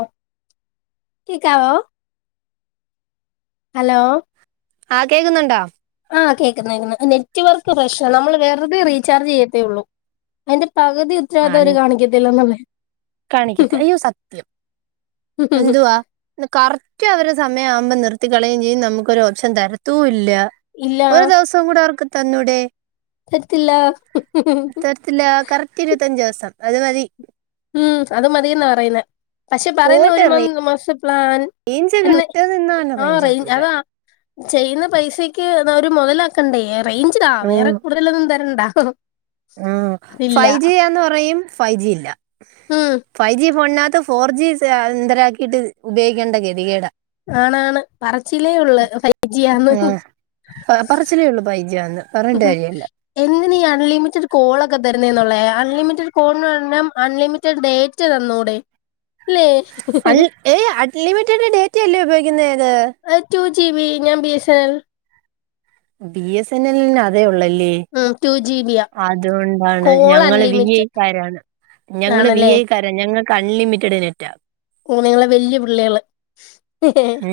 O കേക്കാവോ hello ആഹ് കേക്കുന്നുണ്ടോ? ആഹ് കേക്കുന്നുണ്ട് നെറ്റ് വർക്ക് പ്രശ്ന നമ്മൾ വേർതെ റീചാർജ് ചെയ്യത്തേ ഉള്ളൂ അയ്ന്റെ പകുതി ഉത്തരവാദിത്തവര് കാണിക്കത്തില്ലന്ന പറ കാണിക്കത്തെ അയ്യോ സത്യം എന്തുവാ കറക്റ്റ് അവരെ സമയാവുമ്പോ നിർത്തികളയും ചെയ്യും നമുക്കൊരു ഓപ്ഷൻ തരത്തൂ ഇല്ല ഇല്ല ഒരു ദിവസോം കൂടെ അവർക്ക് തന്നൂടെേ പറ്റില്ല റ്റില്ല കറക്റ്റ് ഇരുപത്തഞ്ച് ദിവസം അത് മതി ഉം അത് മതീന്ന പറയുന്നെ പക്ഷെ പറയുന്നവര് ഒരു മം മാസ്തേ പ്ലാൻ എന്ന് [unintelligible] നിന്നാലു ആ റേഞ്ച് റേഞ്ചിട്ടൂല അതാ ചെയ്യുന്ന പൈസയ്ക്ക് ഒരു മുതല റേഞ്ച്താ വേറെ കൂടുതലൊന്നും തരെണ്ട മ്ഉം ഫൈജിയാന്ന് പറയും ഫൈജി ഇല്ല ഉം ഫൈവ് ജി ഫോണിനാത്തും ഫോർ ജി സ എന്തരാക്കിട്ട് ഉപയോയിക്കേണ്ട ഗതികേടാ ആണാണ് പറച്ചിലേ ഉള്ളു ഫൈജിയാന്ന് അ പറച്ചിലേ ഉള്ളൂ ഫൈജിയാന്ന് [unintelligible] എന്നു നീ അൺലിമിറ്റഡ് കോൾ ഒക്കെ തരുന്നെന്നുള്ളെ അൺലിമിറ്റഡ് കോൾ എന്ന് പറഞ്ഞാ അൺലിമിറ്റഡ് ഡേറ്റ് റ്റ തന്നൂടെ അല്ലേ അൽ ഏയ് അൺലിമിറ്റഡ് ഡേറ്റയല്ലേ ഉപയോഗിക്കുന്നെ അത് എ ടു ജി ബി ഞാൻ B S N L B S N എല്ലന് പിന്നെ അതേ ഉള്ളല്ലേ? ഉം ടു ജി ബിയാ അതുകൊണ്ടാണ് കോൾ ഞങ്ങള് വി അൺലിമിറ്റഡ് ഐക്കാരാണ് ഞങ്ങള് വി ആണല്ലേ ഐ ക്കാര ഞങ്ങക്ക് അൺലിമിറ്റഡ് ഡേറ്റ ഓ നിങ്ങള് വല്ല്യ പുള്ളികള്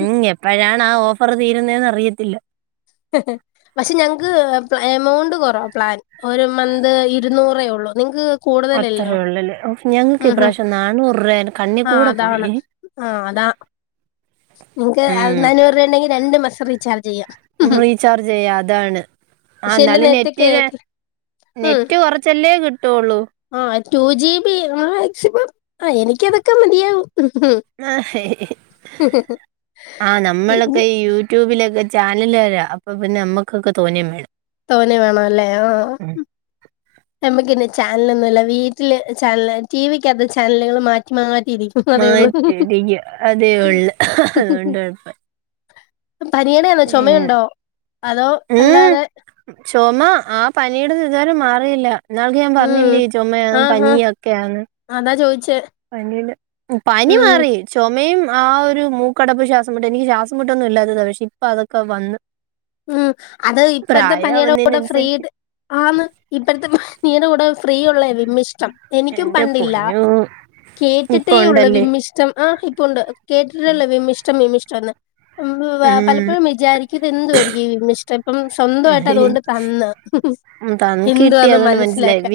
ഉം എപ്പഴാണ് ആ ഓഫർ തീരുന്നെന്ന് അറിയത്തില്ല [unintelligible] പക്ഷെ ഞങ്ങക്ക് എമൗണ്ട് കുറവ പ്ലാൻ ഒരു മന്ത് ഇരുന്നൂറേ ഉള്ളു നിങ്ങക്ക് കൂടുതലല്ലയോ അത്രയേ ഉള്ളല്ലേ ഒ ഞങ്ങക്ക് ഉം ഹും. ഇപ്രാശ്യം നാന്നൂറാ കണ്ണി ആ കൂടെ അതാണ് പോയി ആ അതാ നിങ്ങക്ക് അ ഉം നഞ്ഞൂറ് രൂപ ഉണ്ടെങ്കി രണ്ട് മാസ്ത്തെ റീചാർജ് ചെയ്യാ റീചാർജ് ചെയ്യ അതാണ് ആ പക്ഷെ എന്റെ എന്നാാലും നേരത്തെ നെറ്റില് കേരള ഉം നെറ്റ് കൊറച്ചല്ലേ കിട്ടുള്ളൂ ആഹ് ടു ജി ബി മാക്സിമം ആ എനിക്കതൊക്കെ മതിയാവുംഉം ആഹ് ഹെ ഇന്ന് നമ്മളൊക്കെ യൂ ട്യൂബിലൊക്കെ ചാനൽകാര അപ്പൊ പിന്നെ നമ്മക്കൊക്കെ തോന്നിയ വേണം തോന വേണല്ലെ ആഹ് ഉം നമ്മുക്കിന്ന് ചാനലൊന്നുല്ല വീട്ടില് ചാനൽ ടി വിക്കാത്ത് ചാനലുകൾ മാറ്റി മാറ്റിയിരി മാറ്റിയിരിക്ക അതേ ഉള്ളു അതോണ്ട് കൊഴപ്പ പനിയുടെയാന്നോ പിന്നെ ചൊമയുണ്ടോ അതോ അല്ലാതെ ചൊമ ആഹ് പനിയിടെതിതുവരെ മാറിയില്ല ഇന്നാൾക്ക് ഞാൻ ഉം പറഞ്ഞില്ലേ ചുമയാന്ന് ആഹ് ആഹ് പനിയൊക്കെയാന്ന് അതാ ചോദിച്ചേ പനിൽ പനി ഉം മാറി ചുമയും ആ ഒരു മൂക്കടപ്പ് ശ്വാസംമുട്ടൽ എനിക്ക് ശ്വാസം മുട്ടൊന്നും ഇല്ലാത്തത പക്ഷെ ഇപ്പ അതൊക്കെ വന്ന് ഉം അത് ഇപ്പത്തെ പനിയുടെ കൂടെ ഫ്രീ പ്രായാവുന്നതിനനുസരിച്ച് ആന്ന് ഇപ്പത്തെ പനീടെ കൂടെ ഫ്രീ ഉള്ളേ വിമ്മിഷ്ടം എനിക്കും എന്റെ പണ്ടില്ല പൊന്നൂ കേട്ടിട്ടേ ഇപ്പൊ ഉള്ളു ഉണ്ടല്ലേ വിമ്മിഷ്ടം ആഹ് ഇപ്പൊണ്ട് കേട്ടിട്ടൊള്ളു വിമ്മിഷ്ടം വിമ്മിഷ്ടന്ന് ഉം പലപ്പോഴും വിചാരിക്കു ഇതെന്തുവായിരി വിമ്മിഷ്ടെപ്പം സ്വന്തായിട്ട് അതോണ്ട് തന്ന് ഉംത്തം കിട്ടി എന്തുവാന്ന് അതോണ്ട് മനസ്സിലായി മനസ്സിലാക്കാൻ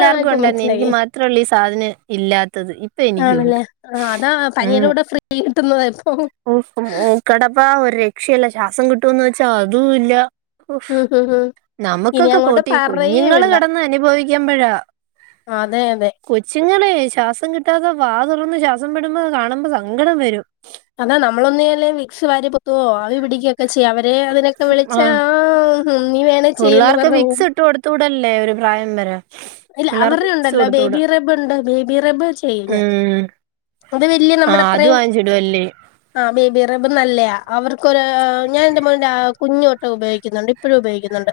ആ ഇപ്പൊ എനിക്ക് മനസ്സിലായി മാത്രേള്ളൂ ഈ സാധനം ഇല്ലാത്തത് എനിക്കും ഉണ്ട് ആണല്ലേ ആ അതാ പനിയുടെ കൂടെ ഫ്രീ കിട്ടുന്ന തപ്പം ഓഹ്‌ മൂ കടപ്പ ഒരു രക്ഷയല്ല ശ്വാസം കിട്ടുന്ന് വെച്ചാ അതും ഇല്ല ഉം ഉം ഉം ഇനി നമുക്കൊക്കെ അങ്ങോട്ട് പോട്ടെ ഈ പറയേ കുഞ്ഞുങ്ങള് വേണ്ട കെടന്ന് അനുഭവികുമ്പഴാ അതെ അതെ കൊച്ചുങ്ങളെ ശ്വാസം കിട്ടാതെ വാ തുറന്ന് ശ്വാസം വിടുമ്പോ കാണുമ്പോ സങ്കടം വരും അതാ നമ്മളൊന്നല്ലേ വിക്സ് വാരി പൊത്തുവോ ആവി പിടിക്കുകൊക്കെ ചെയ്യ അവ ഏഹ്‌ അതിനൊക്കെ വിളിച്ചാ ആഹ് ആഹും നീ വേണ ചെയ്യന്ന് പറഞ്ഞ പോം ട്തുടല്ലേ ഒരു പ്രായം വരെ ഇല്ല പിള്ളേർക്ക് വിക്സ് അവറ്ണ്ടല്ലോ കൊടുത്തൂടാ ബേബി റബ്ണ്ട് ബേബി റബ് ചെയ്യും ഞാൻ ഉം അത് വെല്ല്യ ആഹ് അത് നമ്മുടെത്രയും വാങ്ങിച്ചിടുവല്ലേ ആ ബേബിറബ് നല്ലയാ അവർക്കൊരു ഞാന്റെ മോന്റെ കുഞ്ഞോട്ട് ഉപയോഗിക്കുന്നുണ്ട് ഇപ്പഴും ഉപയോഗിക്കുന്നുണ്ട്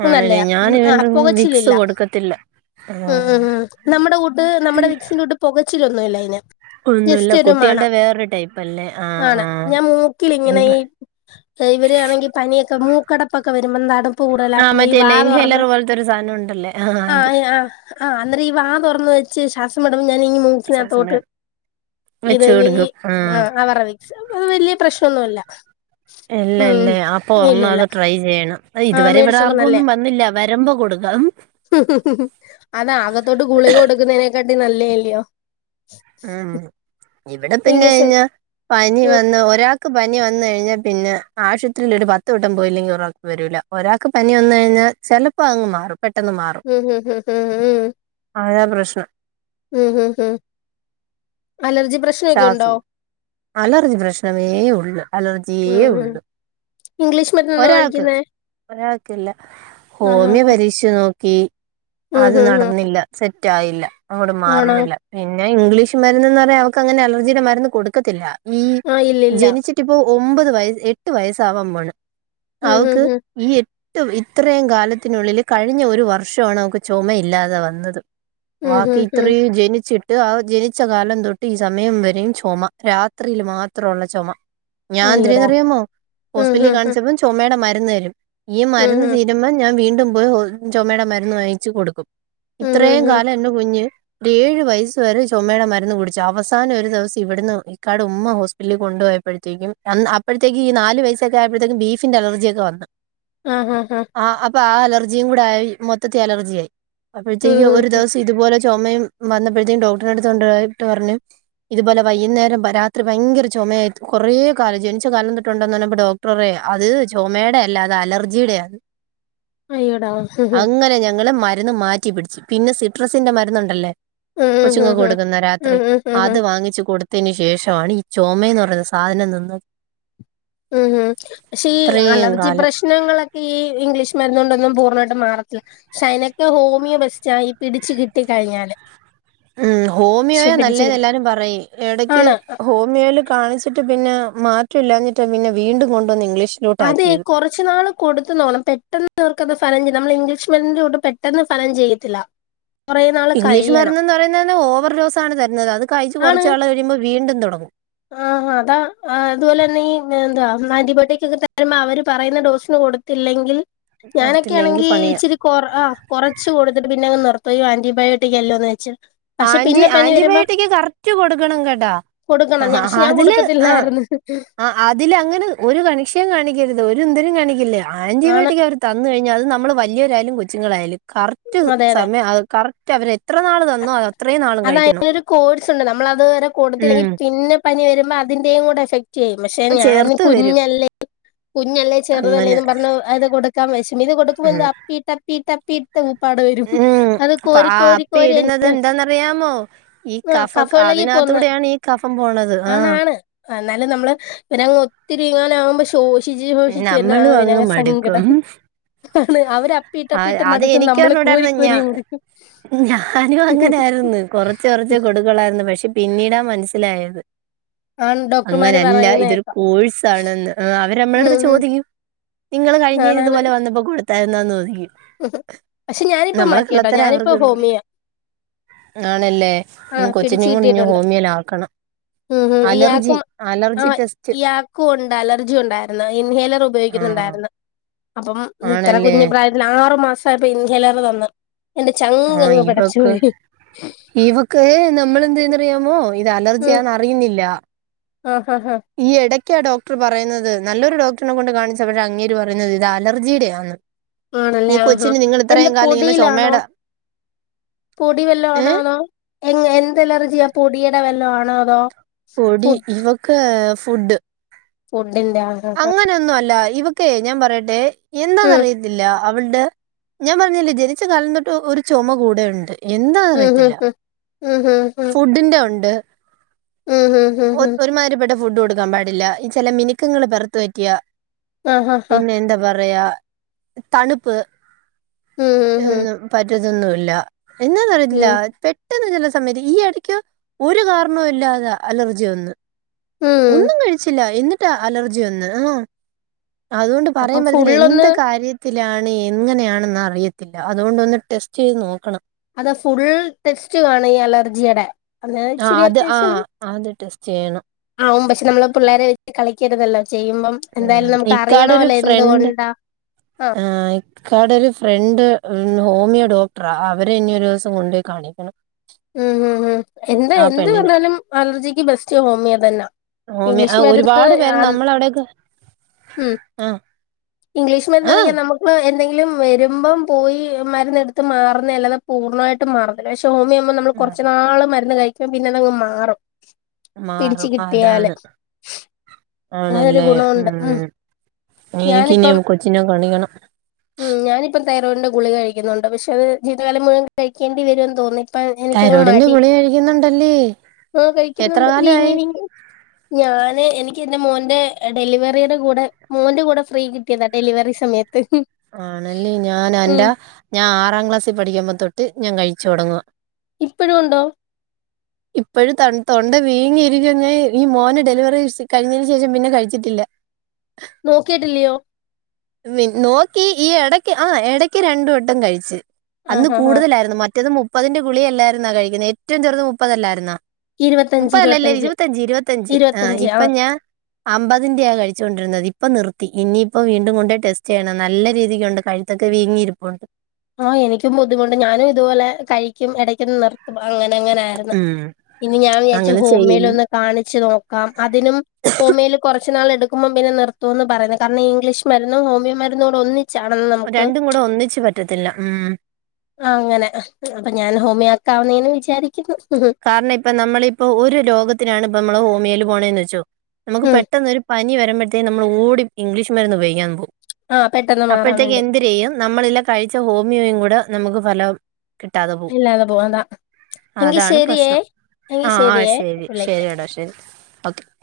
അത് ആണല്ലേ നല്ലയാ ഞാൻ ഇവന് ആഹ്‌ വിക്സ് പുകച്ചിലില്ല കൊടുക്കത്തില്ല ഉംഹ്‌ ആഹ് ഉംഹ്‌ ഉംഹ്‌ നമ്മുടെ കൂട്ട് നമ്മുടെ വിക്സിന്റെ കൂട്ട് പൊകച്ചിലൊന്നുല്ലയിന് ഒന്നുല്ല ജസ്റ്റ് ഒരു മണം കുട്ടികളുടെ വേറൊരു ടൈപ്പ് അല്ലേ ആഹ് ആണ്‌ ആഹ് ഞാൻ മൂക്കിലി ങ്ങനെ ഇവ ഇവരാണെങ്കിൽ പനിയൊക്കെ മൂക്കടപ്പൊക്കെ വരുമ്പോ അടപ്പ് ആഹ് കൂടുതലാകുമ്പോ ഈ വാ മറ്റേല്ലേ തുറന്ന് ഇൻഹേലർ പോലത്തെ ഒരു സാനോണ്ടല്ലേ ആയ്ആഹ്‌ അന്നേരം ഈ വാ തുറന്ന് വെച്ച് ശ്വാസം വിടുമ്പോ ഞാനി ശ്വാസം മൂക്കിനകത്തോട്ട് വിടാൻ ഇതെ വെച്ച് വെയ് കൊടുക്കും ആഹ് ആഹ്‌ അവർടെ വിക്സ് വെല്ല്യ പ്രശ്നന്നൊല്ല ഉം ഇല്ലില്ല വേണം ഇതുവരെ ഇവിടെ ആർക്കും ഒന്നും വന്നില്ല വരുമ്പോ കൊടുക്കാം ഉം ഉം ഉം ഉം‌ അതാകത്തോട്ട് ഗുളിക കൊടുക്കുന്നതിനെക്കാട്ടി നല്ലേല്ലിയോ ഉം ഹ്‌ ഇവിടെ ഇംഗ്ലീഷ് പിന്നെയിഞ്ഞ പനി ഉം വന്ന ഒരാൾക്ക് പനി വന്ന ഴിഞ്ഞാൽ പിന്നെ ആശുപത്രിയിലൊരു പത്ത് വട്ടം പോയില്ലെങ്കിൽ ഒറ വരൂല ഒരാക്ക് പനി വന്നയിഞ്ഞാൽ ചെലപ്പോ അങ്ങ് മാറും പെട്ടെന്ന് മാറും ഉംഹ്‌ ഹ്‌ ഹ്‌ ഉംഹ് ഉംഹ് അതാ പ്രശ്നം ഉംഹ്‌ ഉംഹ്‌ ഉംഹ്‌ അലർജി പ്രശ് ശ്വാസു അലർജി പ്രശ്നമേ ഉള്ളു അലർജിയേ ഉം ഉം ഉള്ളു ഇംഗ്ലീഷ് മരുന്നോ ഒരാൾക്ക് വാങ്ങിക്കുന്നെ ഒരാൾക്കില്ല ഹോമിയ ആഹ് പരീകഷ് നോക്കി ഉം അത് ഉം ഉം നടന്നില്ല സെറ്റായില്ല അങ്ങൊട് ആണോ മാറുന്നില്ല പിന്നെ ഇംഗ്ലീഷ് മരുന്നെന്നറയാ ക്കങ്ങനെ അലജിയുടെ മരുന്ന് കൊടുക്കത്തില്ല ആഹ്‌ ഇല്ലല്ല ട്ടിപ്പോ ഒമ്പത് വയ എട്ട് വയസാവാൻ പോണ് ഉം ഉം അവക്ക് ഉം ഈ ഇത്രയും കാലത്തിനുള്ളിൽ കഴിഞ്ഞ ഒരു വർഷണവൾക്ക്‌ ചൊ മയില്ലാതെ വന്നത് ഉം ബാക്കി ഉം ഉം ഇത്രയും ജനിച്ചിട്ട് ആ ജനിച്ച കാലം തൊ ട്ടീ സമയം വരെയും ചൊമ രാത്രിയിൽ മാത്രൊള്ള ചൊമ അയ്യോടാ ഞാനേന്ത്രിയാനറിയാമോ ഉം ഹോസ്പിറ്റലിൽ ഉം ഉം കാണിച്ചപ്പം ചൊ മയുടെ മരുന്ന് തരും ഈ ഉം മരുന്ന് തീ ഉം രുമ്മ ഞാൻ വീണ്ടും പോയി ചൊമയുടെ മരുന്ന് വാങ്ങിച്ചു കൊടുക്കും ഉം ഇത്രയും ഉം ഉം കാലം എന്റെ കുഞ്ഞ് ഏഴ് വയസ്സ് വരെ ചൊമേടെ മരുന്ന് കുടിച്ചു അവസാനം ഒര് ദെവസം ഇവിടുന്ന് ക്കാട് ഉമ്മ ഹോസ്പിറ്റലിൽ കൊണ്ടോ യപ്പത്തേക്കും അപ്പോഴത്തേക്കും നാല് വയസൊക്കെ ആയപ്പോഴത്തേക്കും ബീഫിന്റെ അലർജിയൊക്കെ വന്നു ആഹ് ആഹ് ആ അപ്പൊ ആ അലർജിയും കൂടായി മൊത്തത്തിൽ അലർജിആയി ഉം അപ്പോഴത്തേക്കും ഉം ഒരു ഉം ദിവസം ഇതുപോലെ ചൊമയും വന്നപ്പോഴത്തേക്കും ഡോക്ടറ ടുത്തുകൊണ്ടോയിട്ട് പറഞ്ഞു ഇതുപോലെ വൈന്നേരം രാത്രി വയങ്കര ചൊമയായി കുറേ കാലം ജനിച്ച കാലംതൊട്ടുണ്ടോന്ന് ന്ന ന്ന് ഡോ ക്ടറെ അത് ചൊമേടല്ലാ അത ലർജിയുടെയാണ് അയ്യോടാ ഉം അങ്ങനെ ഞങ്ങള് മരുന്ന് മാറ്റി പിടിച്ചു പിന്നെ സിട്രസിന്റെ മരുന്നുണ്ടല്ലേ ഉം ഉം കൊച്ചുങ്ങ ഉം ഉം കൊടുക്കുന്ന രാത്രി ഉം ഉം അ ഉം ഉം അത് വാങ്ങിച്ചു കൊടുത്തയിനു ശേഷണ് ഈ ചുമന്ന് പറയുന്ന സാധനം നിന്നത് ഉം ഉം പക്ഷേ ഇത്രയും അലർജി പ്രശ് കാലം പ്രശ്നങ്ങളൊക്കെ ഈ ഇംഗ്ലീഷ് മരുന്ന കൊണ്ടൊന്നും പൂർണ്ണയിട്ട് മാറത്തില്ല ശൈനക്ക് ഹോമിയോ ബസ്റ്റ പിടിച്ചു കിട്ട കഴിഞ്ഞല് ഉം ഹോമിയോയ നല്ലേന്ന് എല്ലാരും പറയും എവിടക്ക് ആണ് ഹോമിയോയിൽ കാണിച് ട്ട് പിന്നെ മാറ്റംല്ലാഞ്ഞിട്ടാ പിന്നെ വീണ്ടും കൊണ്ടുവന്ന് ഇംഗ്ലീഷ് അതെ കൊറച്ചു നാള് കൊടുത്തു നോണം പെട്ടെന്ന് ഇവർക്ക്ത് ഫലം ചെയ്യാം നമ്മൾ ഇംഗ്ലീഷ് മീഡിന്റെ കൂട്ട പെട്ട ഫലം ചെയ്ത്തില്ല ഇംഗ്ലീഷ് മരന്ന് എന്ന് പറയുന്നത് ഓവർ ഡോസണ് തരുന്നത് അത് കഴിച്ച് കുറച്ചാൾ വരുമ്പോൾ വീണ്ടും തുടങ്ങും ആഹാ അതാ അതുപോലെ തന്നെ ഈ എന്താ ആന്റിബയോട്ടിക് ഒക്കെ തരുമ്പോ അവര് പറയുന്ന ഡോസിന് കൊടു ല്ലെങ്കിൽ ഞാനൊക്കെ കൊടുത്തില്ലെങ്കിൽ ആണെങ്കി പണിയാ ഇച്ചിരി കൊറ ആ കുറച്ച് കൊടുത്തിട്ട് പിന്നെ അങ്ങ് നിർത്തോ ആന്റിബയോട്ടിക് എല്ലോന്ന് വെച്ച് പക്ഷെ ആൻറി പിന്നെ പനി വരുമ്പോ ആന്റിബയോട്ടിക്ക് കറക്റ്റ് കൊടുക്കണം കേട്ടാ ണഞ്ഞ പക്ഷെ ഞാൻ അതില് ആ കൊടുക്കത്തില്ലായിരുന്നു ആ അതിൽ അങ്ങനെ ഒരു കണിക്ഷ്യയും കാണിക്കരുത് ഒ ഇന്തരും കാണിക്കില്ലേ ആണ് ആന്റിബയോട്ടിക് അവർ തന്ന കഴിഞ്ഞാ അത് നമ്മള് വലിയവരായാലും കൊച്ചുങ്ങളായാലും കറക്റ്റ് അതെ അതെ സമയം കറക്റ്റ് അവരെ എത്ര നാള് [unintelligible] അത് കഴിക്കണം അതിനൊരു കോഴ്സ് ഉണ്ട് നമ്മള അത് വരെ കൊടുത്തില്ലെങ്കി ഉം പിന്നെ പനി വരുമ്പോ അതിന്റെയും കൂടെ എഫക്ട് ചെയ്യും പക്ഷെ അത് ഞാൻ ചേർത്ത് വരും കുഞ്ഞല്ലേ കുഞ്ഞല്ലേ അങ്ങനെ ചെറുതല്ലേന്ന് പറഞ് അത് കൊടുക്കാൻ വിശം ഇത് ഉം കൊടുക്കുമ്പോ അപ്പിട്ടപ്പിട്ടപ്പി പ്പാട വരും ഉം അത് കോരി കോരി കോരി അറിയമോ ഈ ആ കഫം കഫവിളകി അതിനകത്ത പോന്ന് കൂടെയാണ് ഈ കഫം പോണത് ആഹ് ആണാണ് എന്നാലും നമ്മള് ഇ ഒത്തിരി ഇങ്ങനെ ആവുമ്പോ ശോ [unintelligible] ശോഷിച്ചു നമ്മളും അങ്ങ് മടുക്കും സങ്കടം ആണ് അവ ആ ആദ്യം എനിക്ക് പറഞ്ഞൂടായിരുന്ന ഞ ഞാനും അങ്ങനെയ മടുക്കും ആയിരുന്നു. കൊറ കുറച്ചു റച്ച് കൊടുക്കളായിരുന്നു പക്ഷെ പിന്നീടാ മനസ്സിലായത്. ആണ് ഡോക്ടർമാര് അങ്ങനെല്ല പറയുന്ന ഇതൊരു കേക്കാം കോഴ്സ് ആണെന്ന് അവര് നമ്മളെ അടുത്ത് ഉം ചോദിക്കും. നിങ്ങള് ഉം കഴിഞ്ഞന് ഇതുപോലെ വന്നപ്പോ കൊടുത്തായിരുന്നന്ന് തോന്ന് ചോദിക്കും. ഉ പക്ഷെ ഞാനിപ്പോ നമ്മളെ മാറ്റിട്ടോ കള്ളത്തരം ഞാനിപ്പോ അവർക്ക് കണ്ടുപിടിക്കും ഹോമിയാ. ആണല്ലേ ആ ഇനി കൊച്ചികുടി ഇഞ്ഞ് ഹോമിയോൽ ആക്കണം. ഉ ഇയാക്കും ആ് ടെസ്റ്റ് ഇയാക്കും ഉണ്ട് അലർജി ഉണ്ടായിരുന്നു. ഇൻഹേലർ ഉപയോഗിക്ക ആഹ് ന്നുണ്ടായിരുന്നു. അപ്പം ഇത്ര ആണല്ലേ കുഞ്ഞു പ്രായത്തിന് ആറു മാസയപ്പോ ഇൻഹെലർ തന്നു. എന്റെ ചങ്കങ്ങ് പിടച്ചുപോയി. ഇ ഈവക്ക് നമ്മള് എന്ത്ന്ന്റിയാമോ ഇത് ഉം അലർജിയാന്ന് അറിയുന്നില്ല. ആഹ് ഹഹ ഹഹ ഈ ഇടയ്ക്കാണ് ഡോക്ടർ പറയുന്നത്. നല്ലൊരു ഡോക്ടറിനെ കൊണ്ട് കാണിച്ച പക്ഷെ അങ്ങേര് പറയുന്നത്. ഇത് അലർജിയുടെ ആണ്. ആണല്ലേ ഇ ആഹാ കൊച്ചി നിങ്ങള് എന്ത് ഇത്രേയും കാലം ഇങ്ങനെ പൊടിയിലാണോ ചുമടാ പൊടി വെല്ല ആണോ തോ എ എന്ത് എലർജിയാ പൊടിയുടെ വെല്ലോ ആണോ അതോ? പൊടി ഫുഡ് ഇവക്ക് ഫുഡ്. ഫുഡ്ന്റെ ആണ് അങ്ങനെയൊന്നും അല്ല ഇവക്കെ ഞാൻ പറയട്ടെ ഉം എന്താന്നറിയത്തില്ല. അവളുടെ ഞാൻ പറഞ്ഞല്ലേ ജനിച്ച കാലം തൊട്ട് ഒരു ചുമ കൂടെ ഉണ്ട്. ഉം് ഹം എന്താന്നറിയത്തില്ല ഹ ഉം ഹ ആഹ് ഫുഡിന്റെ ഉണ്ട് ഉം ഹും ഹും ഹും ഒരുമാതിരി പ്പെട്ട ഫുഡ് കൊടുക്കും. കാൻ പാടില്ല ഈ ചില മിനക്കങ്ങള് പറത്തു പറ്റിയ. ആഹ് ആഹ് ആഹ് പിന്നെ എന്താ പറയാ തണുപ്പ് ഉം ഹും എന്നും പറ്റതൊന്നുമല്ല. എന്താന്ന് അറിയതില്ല ഉം പെട്ടെന്ന് ജല സമയത്ത് ഈ ഇടയ്ക്ക് ഒരു കാരണം ഇല്ലാതെ അലർജി വന്ന്. ഉം ഒന്നും കഴിച്ചില്ല എന്നിട്ടാ അലർജി വന്ന്. ആ അതുകൊണ്ട് അപ്പൊ പറയാൻ പറ്റത്തില്ല ഫുള്ളൊന്ന് എന്ത് കാര്യത്തി ത്തിലാണ് എങ്ങനെയാണെന്ന് അറിയത്തില്ല. അതുകൊണ്ട് ഒന്ന് ടെസ്റ്റ് ചെയ്ത് നോക്കണം. അത് ഫുൾ ടെസ്റ്റ് വേണം ഈ അലർജിയുടെ. അത് ആ ഇച്ചിരി അത് ആഹ് അത് ടെസ്റ്റ് ചെയ്യണം. ആും പക്ഷെ നമ്മള് പിള്ളേരെ വെച്ച് കളിക്കരുതല്ലോ ചെയ്യുമ്പം എന്തായാലും ഉം നമുക്ക് ഇക്കാടൊരു അറിയണമല്ലോ ഫ്രണ്ട് എന്തുകൊണ്ടാ ആഹ് ഇക്കാടെ ഒരു ഫ്രണ്ട് ഹോമിയോ ഡോക്ടറാ. അവരെ ഇനി ഒരു ദിവസം കൊണ്ട്പോയി കാണിക്കണം. ഉം ഉം ഉ എന്താ ആ എന്ത് പെണ്ണിന് വന്നാലും അലർജിക്ക് ബെസ്റ്റ് ഹോമിയോ തന്നെ. ഹോമിയോ ആ ഇംഗ്ലീഷ്മരുന്ന് ഒരുപാട് പേര് ആ നമ്മളവിടെയൊക്കെ ഉം. ആഹ്. ഇംഗ്ലീഷ് മരുന്നണെങ്കി ആഹ് നമുക്ക് എന്തെങ്കിലും വരുമ്പം പോയി മരുന്നെടുത്ത് മാറുന്ന അല്ലാതെ. പൂർണ്ണമായിട്ടും മാറന്നില്ല പക്ഷെ ഹോമിയുമോം നമ്മൾ കുറച്ച മാറും നാള് മരുന്ന് കഴിക്കുമ്പോ പിന്നെ അതങ്ങ് മാറും. പിടിച്ച് മാറും കിട്ടിയാല് അതാണ് അതൊരു ആണല്ലേ ഗുണമുണ്ട് ഉം എനിക്ക് നി ഞാനിപ്പം കൊച്ചിനെ കാണി ക്കണം. ഉം ഞാനിപ്പം തൈറോയിടി ന്റെ ഗുളിക കഴി ക്കുന്നുണ്ട്. പക്ഷെ അത് ജീവിതകാലം മുഴുവൻ കഴിക്കേണ്ടി വരുന്ന് തോന്നി. അ എനിക്കങ്ങ് തൈറോയിഡിന്റെ മടി ഗുളിക കഴിക്കുന്നുണ്ടല്ലേ ആ എത്ര കഴിക്കുന്നുണ്ട് വീങ്ങി കാലമായി വീങ്ങി. ഞാന് എനിക്ക് എന്റെ മോന്റെ ഡെലിവറിയുടെ കൂടെ മോന്റെ കൂടെ. ഫ്രീ കിട്ടിയതാ ഡെലിവറി സമയത്ത്. ആണല്ലേ ഞാൻ ഉം എന്റെ ഞാൻ ആറാം ക്ലാസ്സിൽ പഠിക്കുമ്പോ തൊട്ട് ഞാൻ കഴിച്ചു തുടങ്ങുവ. ഇപ്പഴും ഒണ്ടൊ? ഇപ്പഴും തൺ തൊണ്ട വീങ്ങിയിരിക്കുന്നെ. ഈ മോനെ ഡെലിവറി സ് കഴിഞ്ഞേന് ശേഷം പിന്നെ കഴിച്ചിട്ടില്ല. നോക്കിട്ടില്യോ? മിൻ നോക്കി ഈ എടയ്ക്ക് ആഹ് എടയ്ക്ക് രണ്ട് വട്ടം കഴിച്ച്. അന്ന് ആഹ് ആഹ് കൂട്തലായിര്ന്നു. മറ്റത് മുപ്പതിന്റെ ഗുളിക അല്ലായിരുന്നൊ കഴിക്കുന്നെ. ഏറ്റവും ചെറ്ത് മുപ്പതല്ലായിര്ന്നൊ? ഇരുപത്തഞ്ച്, മുപ്പതല്ലല്ലേ ഇരുപത്തഞ്ച്, ഇരുവത്തഞ്ച്, ഇരുവത്തഞ്ച് ആഹ് ഇപ്പം ഞാ അമ്പതിന്റെയാ കഴിച്ചു കൊണ്ടിരുന്നത്. ഇപ്പം നിർത്തി. ഇന്നിപ്പൊ വീണ്ടും കൊ ടെസ്റ്റെയ്യണം നല്ല രീതിക്കൊണ്ട്. കഴുത്തൊക്കെ വീങ്ങിയിരിപ്പൊണ്ട്. ആഹ് എനിക്കും ബുദ്ധിമുട്ടാ. ഞാനും ഇത്പോലെ കഴിക്കും എടയ്ക്കൊന്ന് നി ത്തും. അങ്ങനെങ്ങനായിര്ന്ന്. ഉം ഇനി ഞാ വിചാരിച്ച് അങ്ങനെ ഹോമിയോ ല് ചെയ്യുന്നു ഒന്ന് കാണിച്ച് നോക്കാം. അതിനും ഹോമിയോല് കൊറച്ച് നാൾ എട്ക്കുമ്പം പിന്നെ നിർത്തൂന്ന് പറയുന്നെ. കാരണം ഈ ഇംഗ്ലീഷ് മരുന്നും ഹോമിയോ മരുന്നൂടെ ഒന്നി രണ്ടും കൂടെ ഒന്നിച്ച് പറ്റത്തില്ല ഉം. ആഹ് അങ്ങനെ. അപ്പൊ ഞാൻ ഹോമിയാക്കാവ്ന്ന്ങ്ങിനെ വിചാരിക്കുന്നു. കാരണം ഇപ്പം നമ്മളിപ്പൊ ഒര് രോഗത്തിനാണ് പ്പം മ്മള് ഹോമിയേ ല് പോണേന്ന് വെച്ചൊ നമുക്ക് ഉം പെട്ടെന്നൊര് പനി വരുമ്പഴത്തേനും നമ്മൾ ഓടി ഇംഗ്ലീഷ് മര്ന്ന് ഉപയോഗിക്കൻ പോവും. ആഹ് പെട്ടെന്ന് മാറാൻ അപ്പോഴത്തേക്ക് വേണ്ടി എന്തിരെയ്യും നമ്മളെല്ലാ കഴിച്ച ഹോമിയോയും കൂടെ നമുക്ക് ഫലം കിട്ടാതെ പോവും. ഇല്ലാതെ പോവാതാ എങ്കി അതാണ് ശരിയേ പ്രശ്നം. എങ്കി ആഹ് ആഹ് ശരിയേ ശരി. വിളിക്കാം. ശരിയെടാ ശരി. ഓക്കെ